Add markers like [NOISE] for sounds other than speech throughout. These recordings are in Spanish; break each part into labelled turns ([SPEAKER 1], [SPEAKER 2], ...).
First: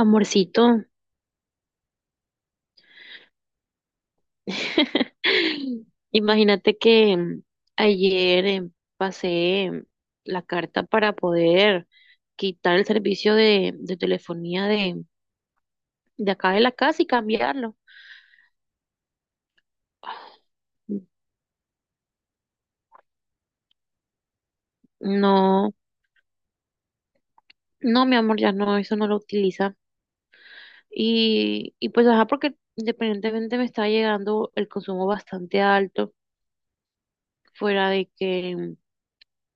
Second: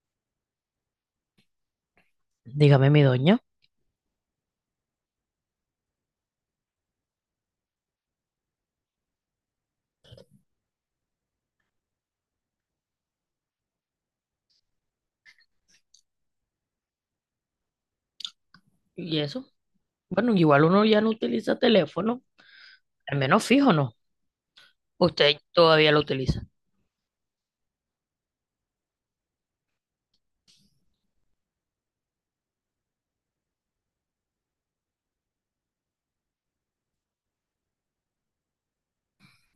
[SPEAKER 1] Amorcito,
[SPEAKER 2] Dígame, mi doña.
[SPEAKER 1] [LAUGHS] imagínate que ayer pasé la carta para poder quitar el servicio de telefonía de acá de la casa y cambiarlo.
[SPEAKER 2] Y eso. Bueno, igual uno ya no utiliza teléfono. Al menos fijo, ¿no? Usted
[SPEAKER 1] No,
[SPEAKER 2] todavía lo utiliza.
[SPEAKER 1] no, mi amor, ya no, eso no lo utiliza. Y pues, ajá, porque independientemente me está llegando el consumo bastante alto, fuera de que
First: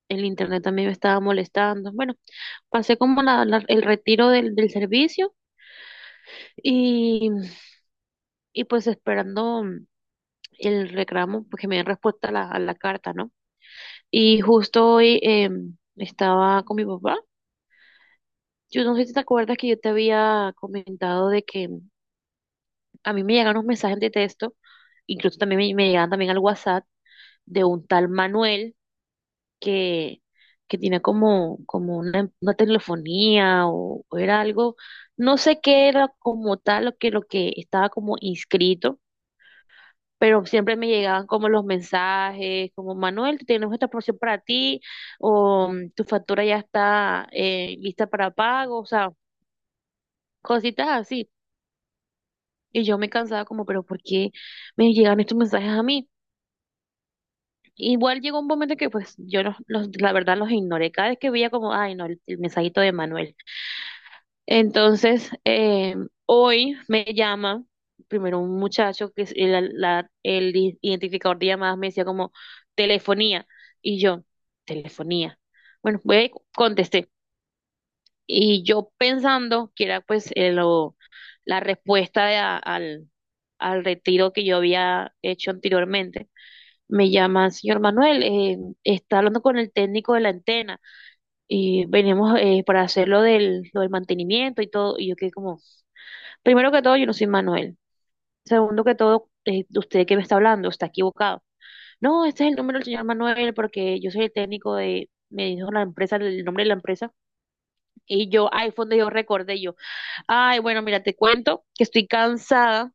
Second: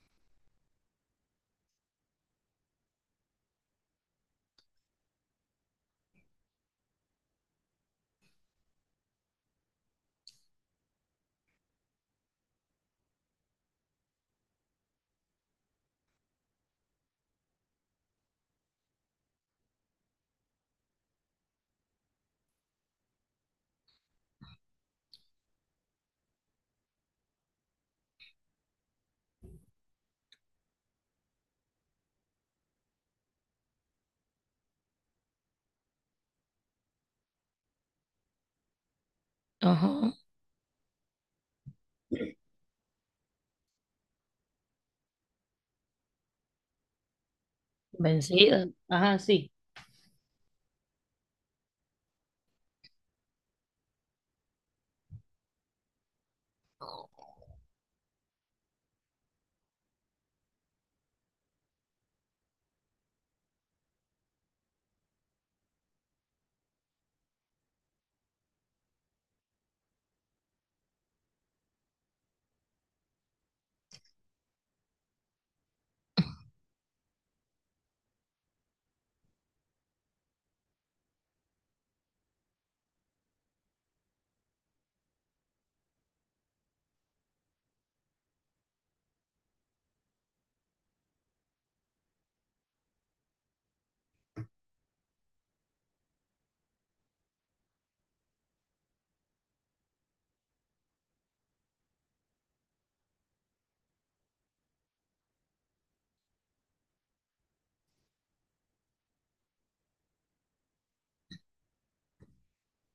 [SPEAKER 1] el internet también me estaba molestando. Bueno, pasé como el retiro del servicio. Y, y pues esperando el reclamo, pues que me den respuesta a a la carta, ¿no? Y justo hoy estaba con mi papá. Yo no sé si te acuerdas que yo te había comentado de que a mí me llegan unos mensajes de texto, incluso también me llegan también al WhatsApp de un tal Manuel que, que tiene como, como una telefonía o era algo, no sé qué era como tal lo que estaba como inscrito,
[SPEAKER 2] Ajá.
[SPEAKER 1] pero siempre me llegaban como los mensajes, como Manuel, tenemos esta promoción para ti, o mm, tu factura ya está lista para
[SPEAKER 2] Vencida.
[SPEAKER 1] pago. O sea,
[SPEAKER 2] Ajá, sí.
[SPEAKER 1] cositas así. Y yo me cansaba como, pero ¿por qué me llegan estos mensajes a mí? Igual llegó un momento que pues yo la verdad los ignoré. Cada vez que veía como, ay, no, el mensajito de Manuel. Entonces, hoy me llama primero un muchacho que es el, la- el i- identificador de llamadas, me decía como telefonía, y yo, telefonía. Bueno, contesté y yo pensando que era pues la respuesta de al, al retiro que yo había hecho anteriormente. Me llama, señor Manuel, está hablando con el técnico de la antena y venimos para hacer lo del mantenimiento y todo. Y yo quedé como... Primero que todo, yo no soy Manuel. Segundo que todo, usted que me está hablando está equivocado. No, este es el número del señor Manuel porque yo soy el técnico de, me dijo la empresa, el nombre de la empresa. Y yo, ay, fue donde yo recordé yo. Ay, bueno, mira, te cuento que estoy cansada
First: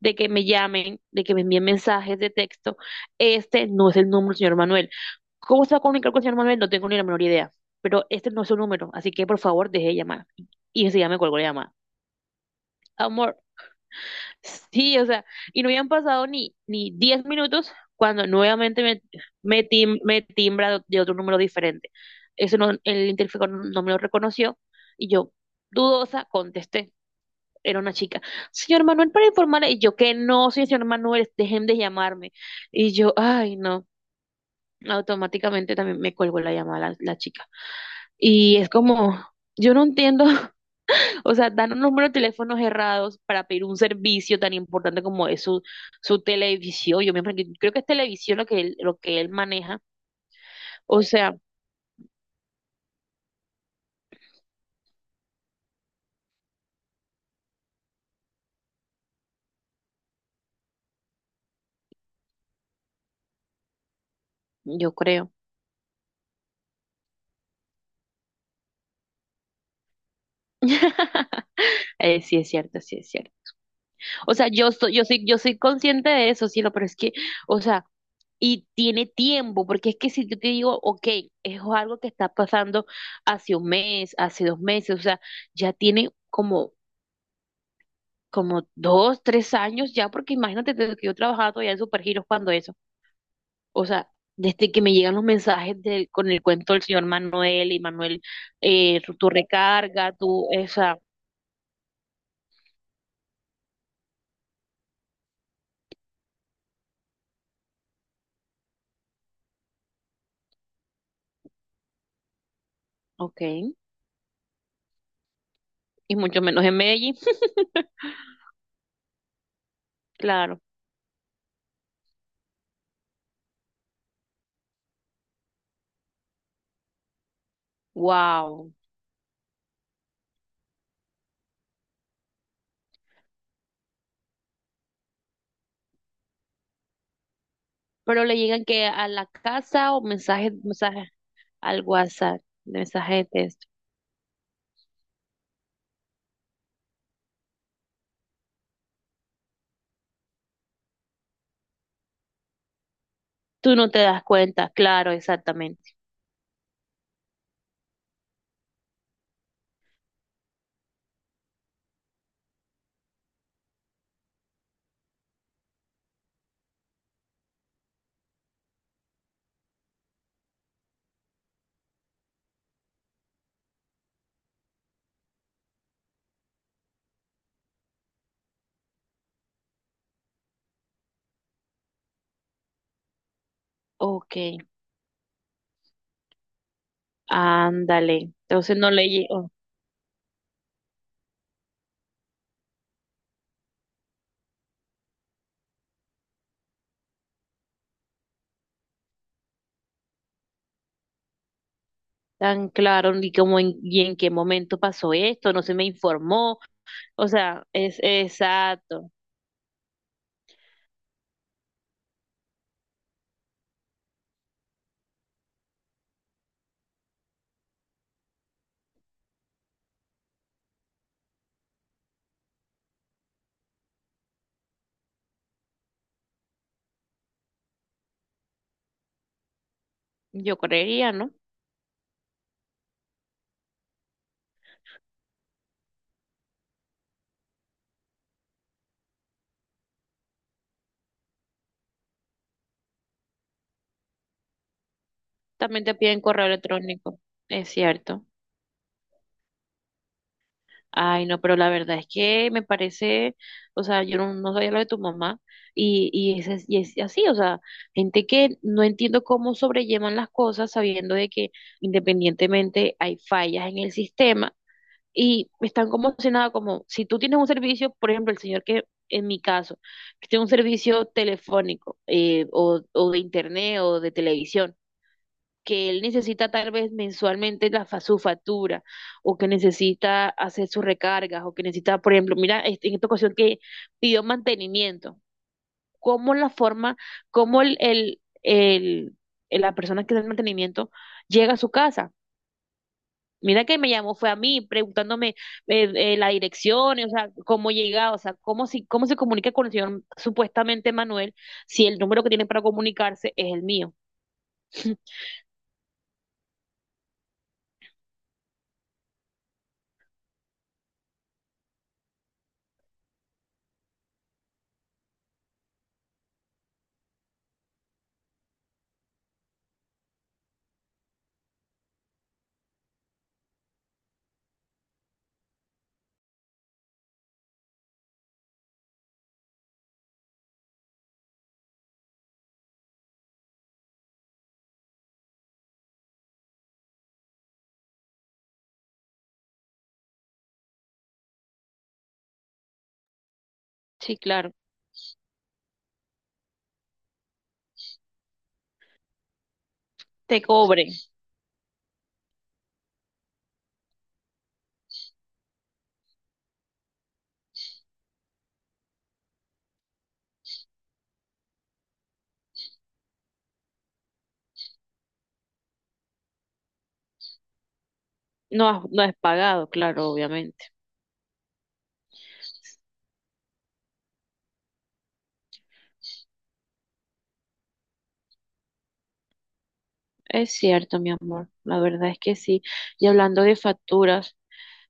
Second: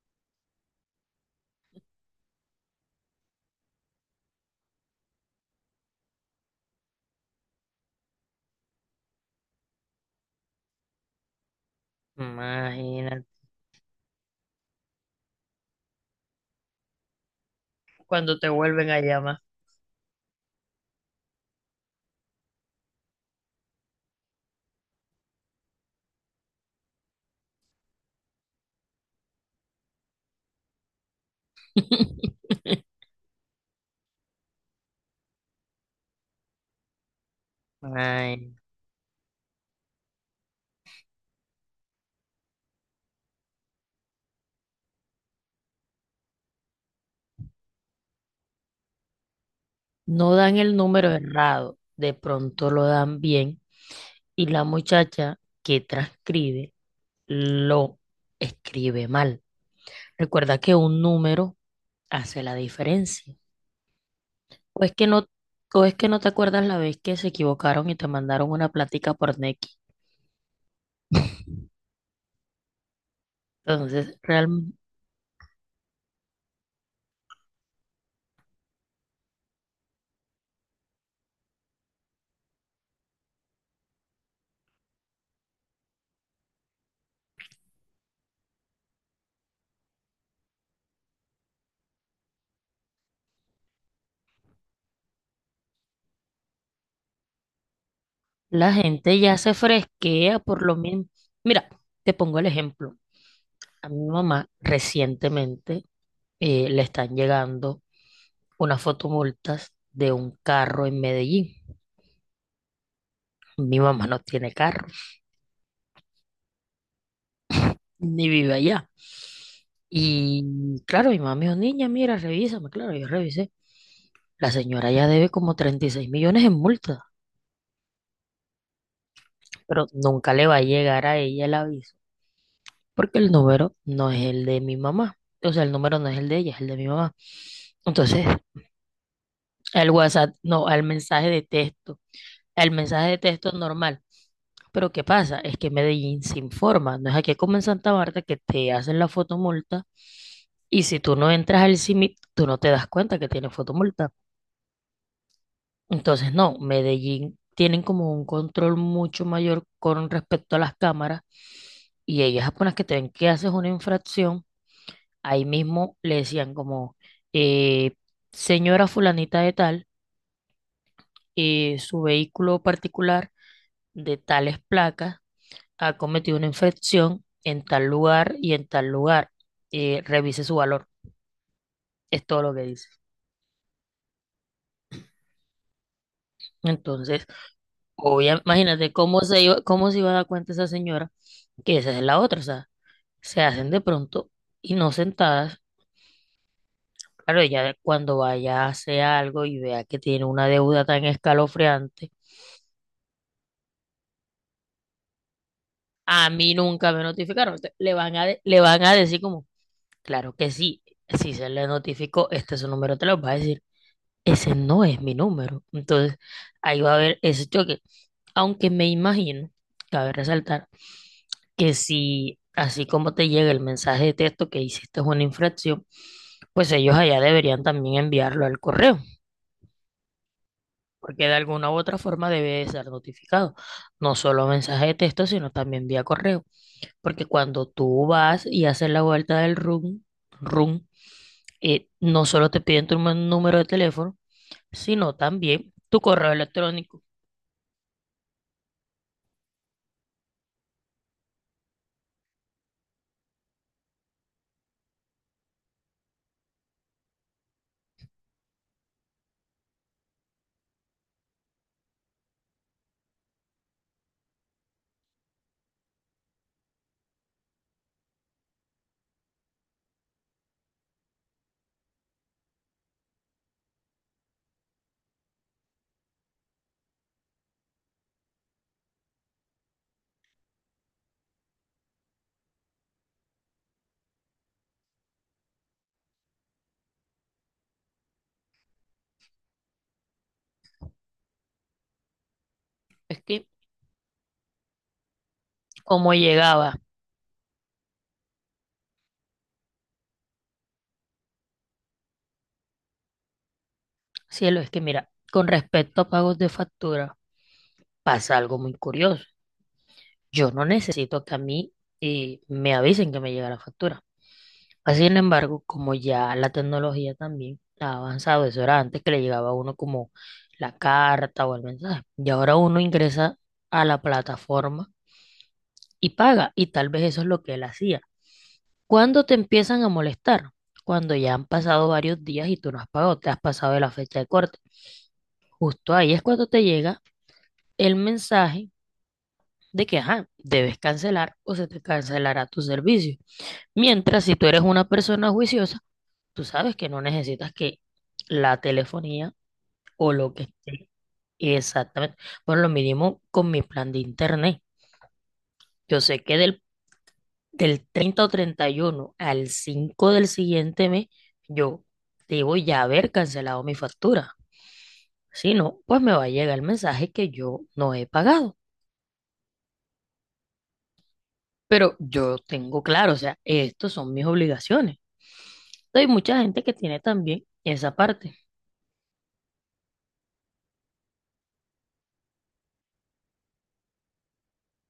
[SPEAKER 1] de que me llamen, de que me envíen mensajes de texto. Este no es el número del señor Manuel. ¿Cómo se va a comunicar con el señor Manuel? No tengo ni la menor idea. Pero este no es su número, así que por favor deje de llamar. Y enseguida me colgó la llamada.
[SPEAKER 2] Imagínate.
[SPEAKER 1] Amor, sí, o sea, y no habían pasado ni 10 minutos cuando
[SPEAKER 2] Cuando te
[SPEAKER 1] nuevamente
[SPEAKER 2] vuelven a llamar.
[SPEAKER 1] me timbra de otro número diferente. Eso no, el interfijo no me lo reconoció y yo, dudosa, contesté. Era una chica. Señor Manuel, para informarle, y yo que no, soy el señor Manuel, dejen de llamarme.
[SPEAKER 2] [LAUGHS]
[SPEAKER 1] Y yo, ay, no, automáticamente también me cuelgo la llamada la chica.
[SPEAKER 2] Ay,
[SPEAKER 1] Y es como, yo no entiendo. [LAUGHS] O sea, dan un número de teléfonos errados para pedir un servicio tan importante como es su, su televisión. Creo que es televisión lo que él maneja.
[SPEAKER 2] no dan el
[SPEAKER 1] O
[SPEAKER 2] número
[SPEAKER 1] sea,
[SPEAKER 2] errado, de pronto lo dan bien y la muchacha que transcribe lo escribe mal. Recuerda que un número hace la diferencia. O es
[SPEAKER 1] yo
[SPEAKER 2] que no,
[SPEAKER 1] creo.
[SPEAKER 2] o es que no te acuerdas la vez que se equivocaron y te mandaron una plática por Nequi.
[SPEAKER 1] [LAUGHS] Sí es cierto, sí es cierto.
[SPEAKER 2] Entonces,
[SPEAKER 1] O sea, yo soy consciente de eso, sí, pero es que, o sea, y tiene tiempo, porque es que si yo te digo, ok, es algo que está pasando hace 1 mes, hace 2 meses, o sea, ya tiene como, como 2, 3 años ya, porque imagínate desde que yo trabajaba todavía en Supergiros cuando eso. O sea, desde que me llegan los mensajes del, con el cuento del señor Manuel y Manuel,
[SPEAKER 2] la gente
[SPEAKER 1] tu
[SPEAKER 2] ya se
[SPEAKER 1] recarga,
[SPEAKER 2] fresquea
[SPEAKER 1] tu,
[SPEAKER 2] por lo
[SPEAKER 1] esa,
[SPEAKER 2] mismo. Mira, te pongo el ejemplo. A mi mamá recientemente le están llegando unas fotomultas de un carro en Medellín.
[SPEAKER 1] ok,
[SPEAKER 2] Mi mamá no tiene carro,
[SPEAKER 1] y mucho menos en Medellín.
[SPEAKER 2] ni vive allá. Y
[SPEAKER 1] [LAUGHS] Claro,
[SPEAKER 2] claro, mi mamá me dijo, niña, mira, revísame. Claro, yo revisé. La señora ya debe como 36 millones en multas.
[SPEAKER 1] wow.
[SPEAKER 2] Pero nunca le va a llegar a ella el aviso, porque el número no es el de mi mamá. O sea, el número no es el de ella, es el de mi mamá.
[SPEAKER 1] Pero
[SPEAKER 2] Entonces,
[SPEAKER 1] le llegan que a la
[SPEAKER 2] el
[SPEAKER 1] casa o
[SPEAKER 2] WhatsApp,
[SPEAKER 1] mensajes,
[SPEAKER 2] no, el
[SPEAKER 1] mensajes
[SPEAKER 2] mensaje de
[SPEAKER 1] al
[SPEAKER 2] texto,
[SPEAKER 1] WhatsApp,
[SPEAKER 2] el mensaje de
[SPEAKER 1] mensajes de
[SPEAKER 2] texto
[SPEAKER 1] texto.
[SPEAKER 2] normal. Pero ¿qué pasa? Es que Medellín se informa, no es aquí como en Santa Marta que te hacen la fotomulta y si tú no entras al CIMIT, tú no te das cuenta que tiene
[SPEAKER 1] Tú no te
[SPEAKER 2] fotomulta.
[SPEAKER 1] das cuenta, claro, exactamente.
[SPEAKER 2] Entonces, no, Medellín tienen como un control mucho mayor con respecto a las cámaras y ellas apenas que te ven que haces una infracción, ahí mismo le decían como, eh, señora fulanita de tal, su vehículo particular de tales placas ha cometido una infracción en tal lugar y en tal lugar, revise su valor, es todo lo que dice.
[SPEAKER 1] Ok,
[SPEAKER 2] Entonces,
[SPEAKER 1] ándale. Entonces no
[SPEAKER 2] imagínate
[SPEAKER 1] le llegó
[SPEAKER 2] cómo se iba a dar cuenta esa señora que esa es la otra, o sea, se hacen de pronto y no sentadas. Claro, ella cuando vaya a hacer algo y vea que tiene una deuda tan escalofriante,
[SPEAKER 1] tan claro ni cómo y en qué momento pasó esto, no se me
[SPEAKER 2] a mí
[SPEAKER 1] informó.
[SPEAKER 2] nunca me
[SPEAKER 1] O
[SPEAKER 2] notificaron.
[SPEAKER 1] sea,
[SPEAKER 2] Le
[SPEAKER 1] es
[SPEAKER 2] van a, le van a
[SPEAKER 1] exacto.
[SPEAKER 2] decir como, claro que sí, si se le notificó, este es su número, te lo va a decir, ese no es mi número. Entonces, ahí va a haber ese choque. Aunque me imagino, cabe resaltar, que si así como te llega el mensaje de texto que hiciste una infracción, pues ellos allá deberían también enviarlo al correo.
[SPEAKER 1] Yo creería,
[SPEAKER 2] Porque
[SPEAKER 1] ¿no?
[SPEAKER 2] de alguna u otra forma debe de ser notificado, no solo mensaje de texto, sino también vía correo, porque cuando tú vas y haces la vuelta del room, no solo te piden tu número de teléfono, sino también
[SPEAKER 1] También te
[SPEAKER 2] tu
[SPEAKER 1] piden
[SPEAKER 2] correo
[SPEAKER 1] correo
[SPEAKER 2] electrónico.
[SPEAKER 1] electrónico, es cierto. Ay, no, pero la verdad es que me parece, o sea, yo no, no sabía lo de tu mamá y, es, y es así. O sea, gente que no entiendo cómo sobrellevan las cosas sabiendo de que independientemente hay fallas en el sistema y están como si nada, como si tú tienes un servicio, por ejemplo, el señor que en mi caso, que tiene un servicio telefónico o de internet o de televisión, que él necesita tal vez mensualmente su factura o que necesita hacer sus recargas o que necesita, por ejemplo, mira, en esta ocasión que pidió mantenimiento, cómo la forma, cómo la persona que da el mantenimiento llega a su casa.
[SPEAKER 2] Es que,
[SPEAKER 1] Mira que me llamó, fue a mí preguntándome
[SPEAKER 2] como
[SPEAKER 1] la
[SPEAKER 2] llegaba,
[SPEAKER 1] dirección, o sea, cómo llega, o sea, cómo, si, cómo se comunica con el señor supuestamente Manuel, si el número que tiene para comunicarse es el mío.
[SPEAKER 2] cielo, es que
[SPEAKER 1] [LAUGHS]
[SPEAKER 2] mira, con respecto a pagos de factura, pasa algo muy curioso. Yo no necesito que a mí me avisen que me llega la factura. Así sin embargo, como ya la tecnología también ha avanzado, eso era antes que le llegaba a uno como la carta o el mensaje, y ahora uno ingresa a la plataforma y paga, y tal vez eso es lo que él hacía. ¿Cuándo te empiezan a molestar? Cuando ya han pasado varios días y tú no has pagado, te has pasado de la fecha de corte. Justo ahí es cuando te llega el mensaje de que, ajá, debes cancelar o se te cancelará tu servicio.
[SPEAKER 1] Sí,
[SPEAKER 2] Mientras, si tú
[SPEAKER 1] claro,
[SPEAKER 2] eres una persona juiciosa, tú sabes que no necesitas que la telefonía o lo
[SPEAKER 1] te
[SPEAKER 2] que
[SPEAKER 1] cobre.
[SPEAKER 2] esté exactamente. Bueno, lo mínimo con mi plan de internet. Yo sé que del 30 o 31 al 5 del siguiente mes, yo debo ya haber cancelado mi factura. Si no, pues me va a llegar el mensaje que yo no he pagado.
[SPEAKER 1] No, no es pagado, claro, obviamente.
[SPEAKER 2] Pero yo tengo claro, o sea, estos son mis obligaciones. Hay mucha gente que tiene también esa parte.
[SPEAKER 1] Es cierto, mi amor. La verdad es que sí. Y hablando de facturas,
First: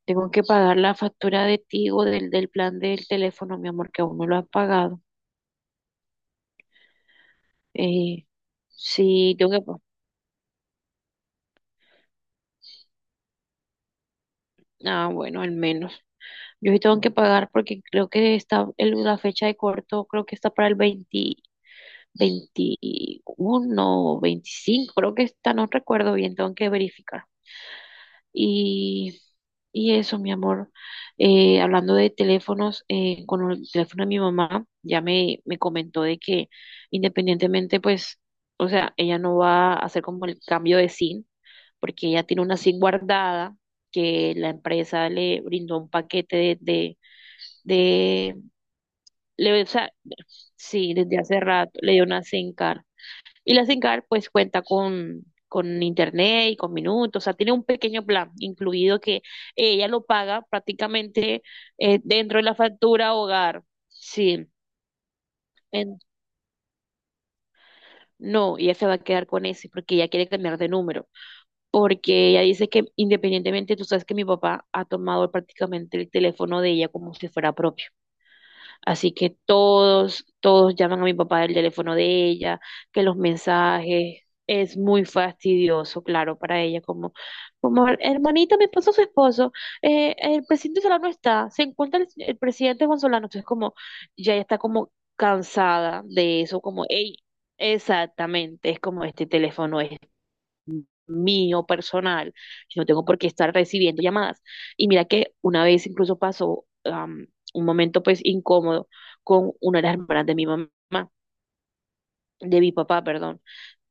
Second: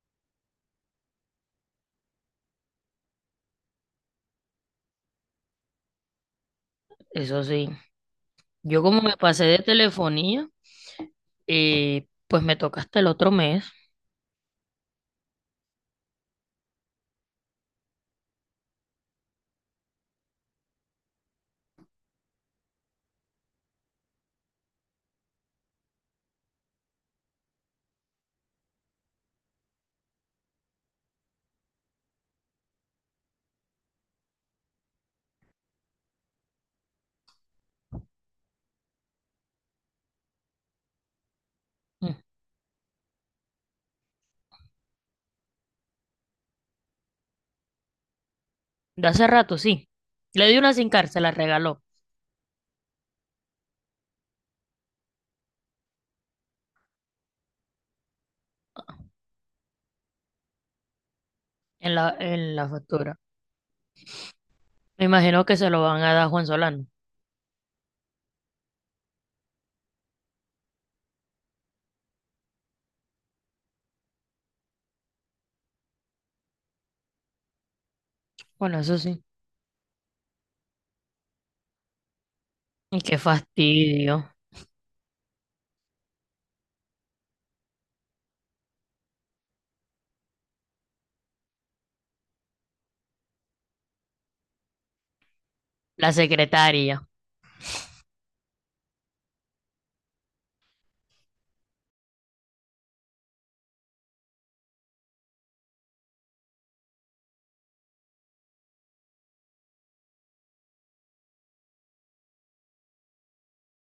[SPEAKER 1] tengo que pagar la factura de Tigo del plan del teléfono, mi amor, que aún no lo has pagado.
[SPEAKER 2] Eso sí,
[SPEAKER 1] Eh,
[SPEAKER 2] yo como me
[SPEAKER 1] sí,
[SPEAKER 2] pasé
[SPEAKER 1] tengo
[SPEAKER 2] de
[SPEAKER 1] que...
[SPEAKER 2] telefonía, pues me toca hasta el otro mes.
[SPEAKER 1] ah, bueno, al menos. Yo sí tengo que pagar porque creo que está la fecha de corto, creo que está para el 20, 21 o 25, creo que está, no recuerdo bien, tengo que verificar. Y, y eso, mi amor. Hablando de teléfonos, con el teléfono de mi mamá, ya me comentó de que independientemente, pues, o sea, ella no va a hacer como el cambio de SIM, porque
[SPEAKER 2] Mm,
[SPEAKER 1] ella tiene una SIM guardada que la empresa le brindó un paquete de-
[SPEAKER 2] de hace rato,
[SPEAKER 1] le, o
[SPEAKER 2] sí.
[SPEAKER 1] sea,
[SPEAKER 2] Le di una sin
[SPEAKER 1] sí,
[SPEAKER 2] cárcel,
[SPEAKER 1] desde
[SPEAKER 2] se la
[SPEAKER 1] hace rato,
[SPEAKER 2] regaló
[SPEAKER 1] le dio una SIM card. Y la SINCAR pues cuenta con internet y con minutos, o sea, tiene un pequeño plan incluido que ella lo paga prácticamente dentro de la
[SPEAKER 2] en la
[SPEAKER 1] factura
[SPEAKER 2] factura.
[SPEAKER 1] hogar. Sí,
[SPEAKER 2] Me imagino que se lo
[SPEAKER 1] en-
[SPEAKER 2] van a dar a Juan Solano.
[SPEAKER 1] no, ella se va a quedar con ese porque ella quiere cambiar de número, porque ella dice que independientemente, tú sabes que mi papá ha tomado prácticamente el teléfono de ella como si fuera propio.
[SPEAKER 2] Bueno, eso
[SPEAKER 1] Así
[SPEAKER 2] sí.
[SPEAKER 1] que todos, todos llaman a mi papá del teléfono de ella,
[SPEAKER 2] Y
[SPEAKER 1] que los
[SPEAKER 2] qué
[SPEAKER 1] mensajes
[SPEAKER 2] fastidio.
[SPEAKER 1] es muy fastidioso, claro, para ella, como, como hermanita, me esposo, su esposo, el presidente Solano está, se encuentra el presidente Juan Solano, entonces como, ya ella está como cansada
[SPEAKER 2] La
[SPEAKER 1] de eso, como,
[SPEAKER 2] secretaria.
[SPEAKER 1] ey, exactamente, es como este teléfono es mío personal. Yo no tengo por qué estar recibiendo llamadas. Y mira que una vez incluso pasó am, un momento pues incómodo con una de las hermanas de mi mamá, de mi papá, perdón.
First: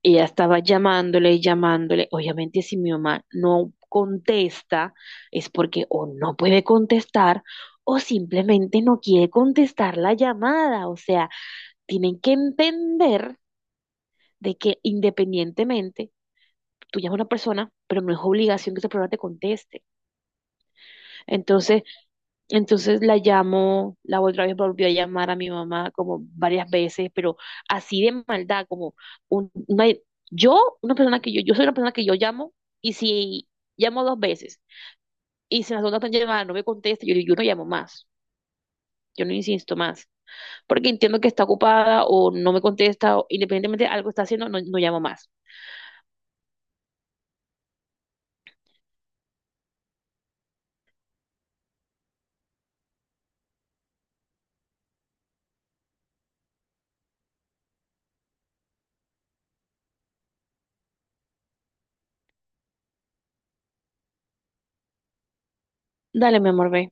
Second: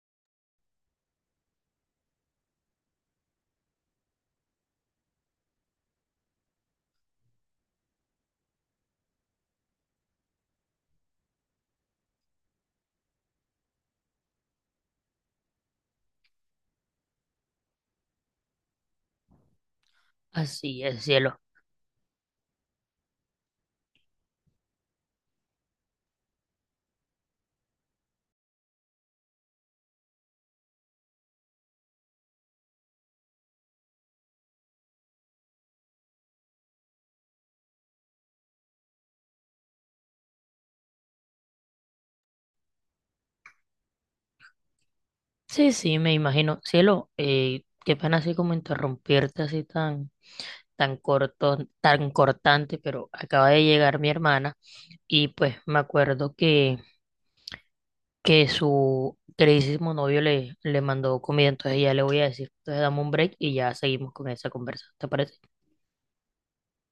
[SPEAKER 1] Ella estaba llamándole, llamándole. Obviamente, si mi mamá no contesta, es porque o no puede contestar o simplemente no quiere contestar la llamada. O sea, tienen que entender de que independientemente tú llamas a una persona, pero no es obligación que esa persona te conteste.
[SPEAKER 2] Así es, cielo.
[SPEAKER 1] Entonces, entonces la llamo, la otra vez volvió a llamar a mi mamá como varias veces, pero así de maldad, como un- una- yo, una persona yo soy una persona que yo llamo y si llamo 2 veces y si la segunda persona llamada no me contesta, yo, digo, yo no llamo más, yo no insisto más, porque entiendo que está ocupada o no me contesta, o independientemente de algo está haciendo, no, no llamo más.
[SPEAKER 2] Sí, sí, me imagino. Cielo, qué pena así como interrumpirte así tan, tan corto, tan cortante, pero acaba de llegar mi hermana y pues me acuerdo que su queridísimo novio le, le mandó comida, entonces ya le voy a decir, entonces dame un break y ya seguimos con esa conversa, ¿te parece?
[SPEAKER 1] Dale, mi amor, ve.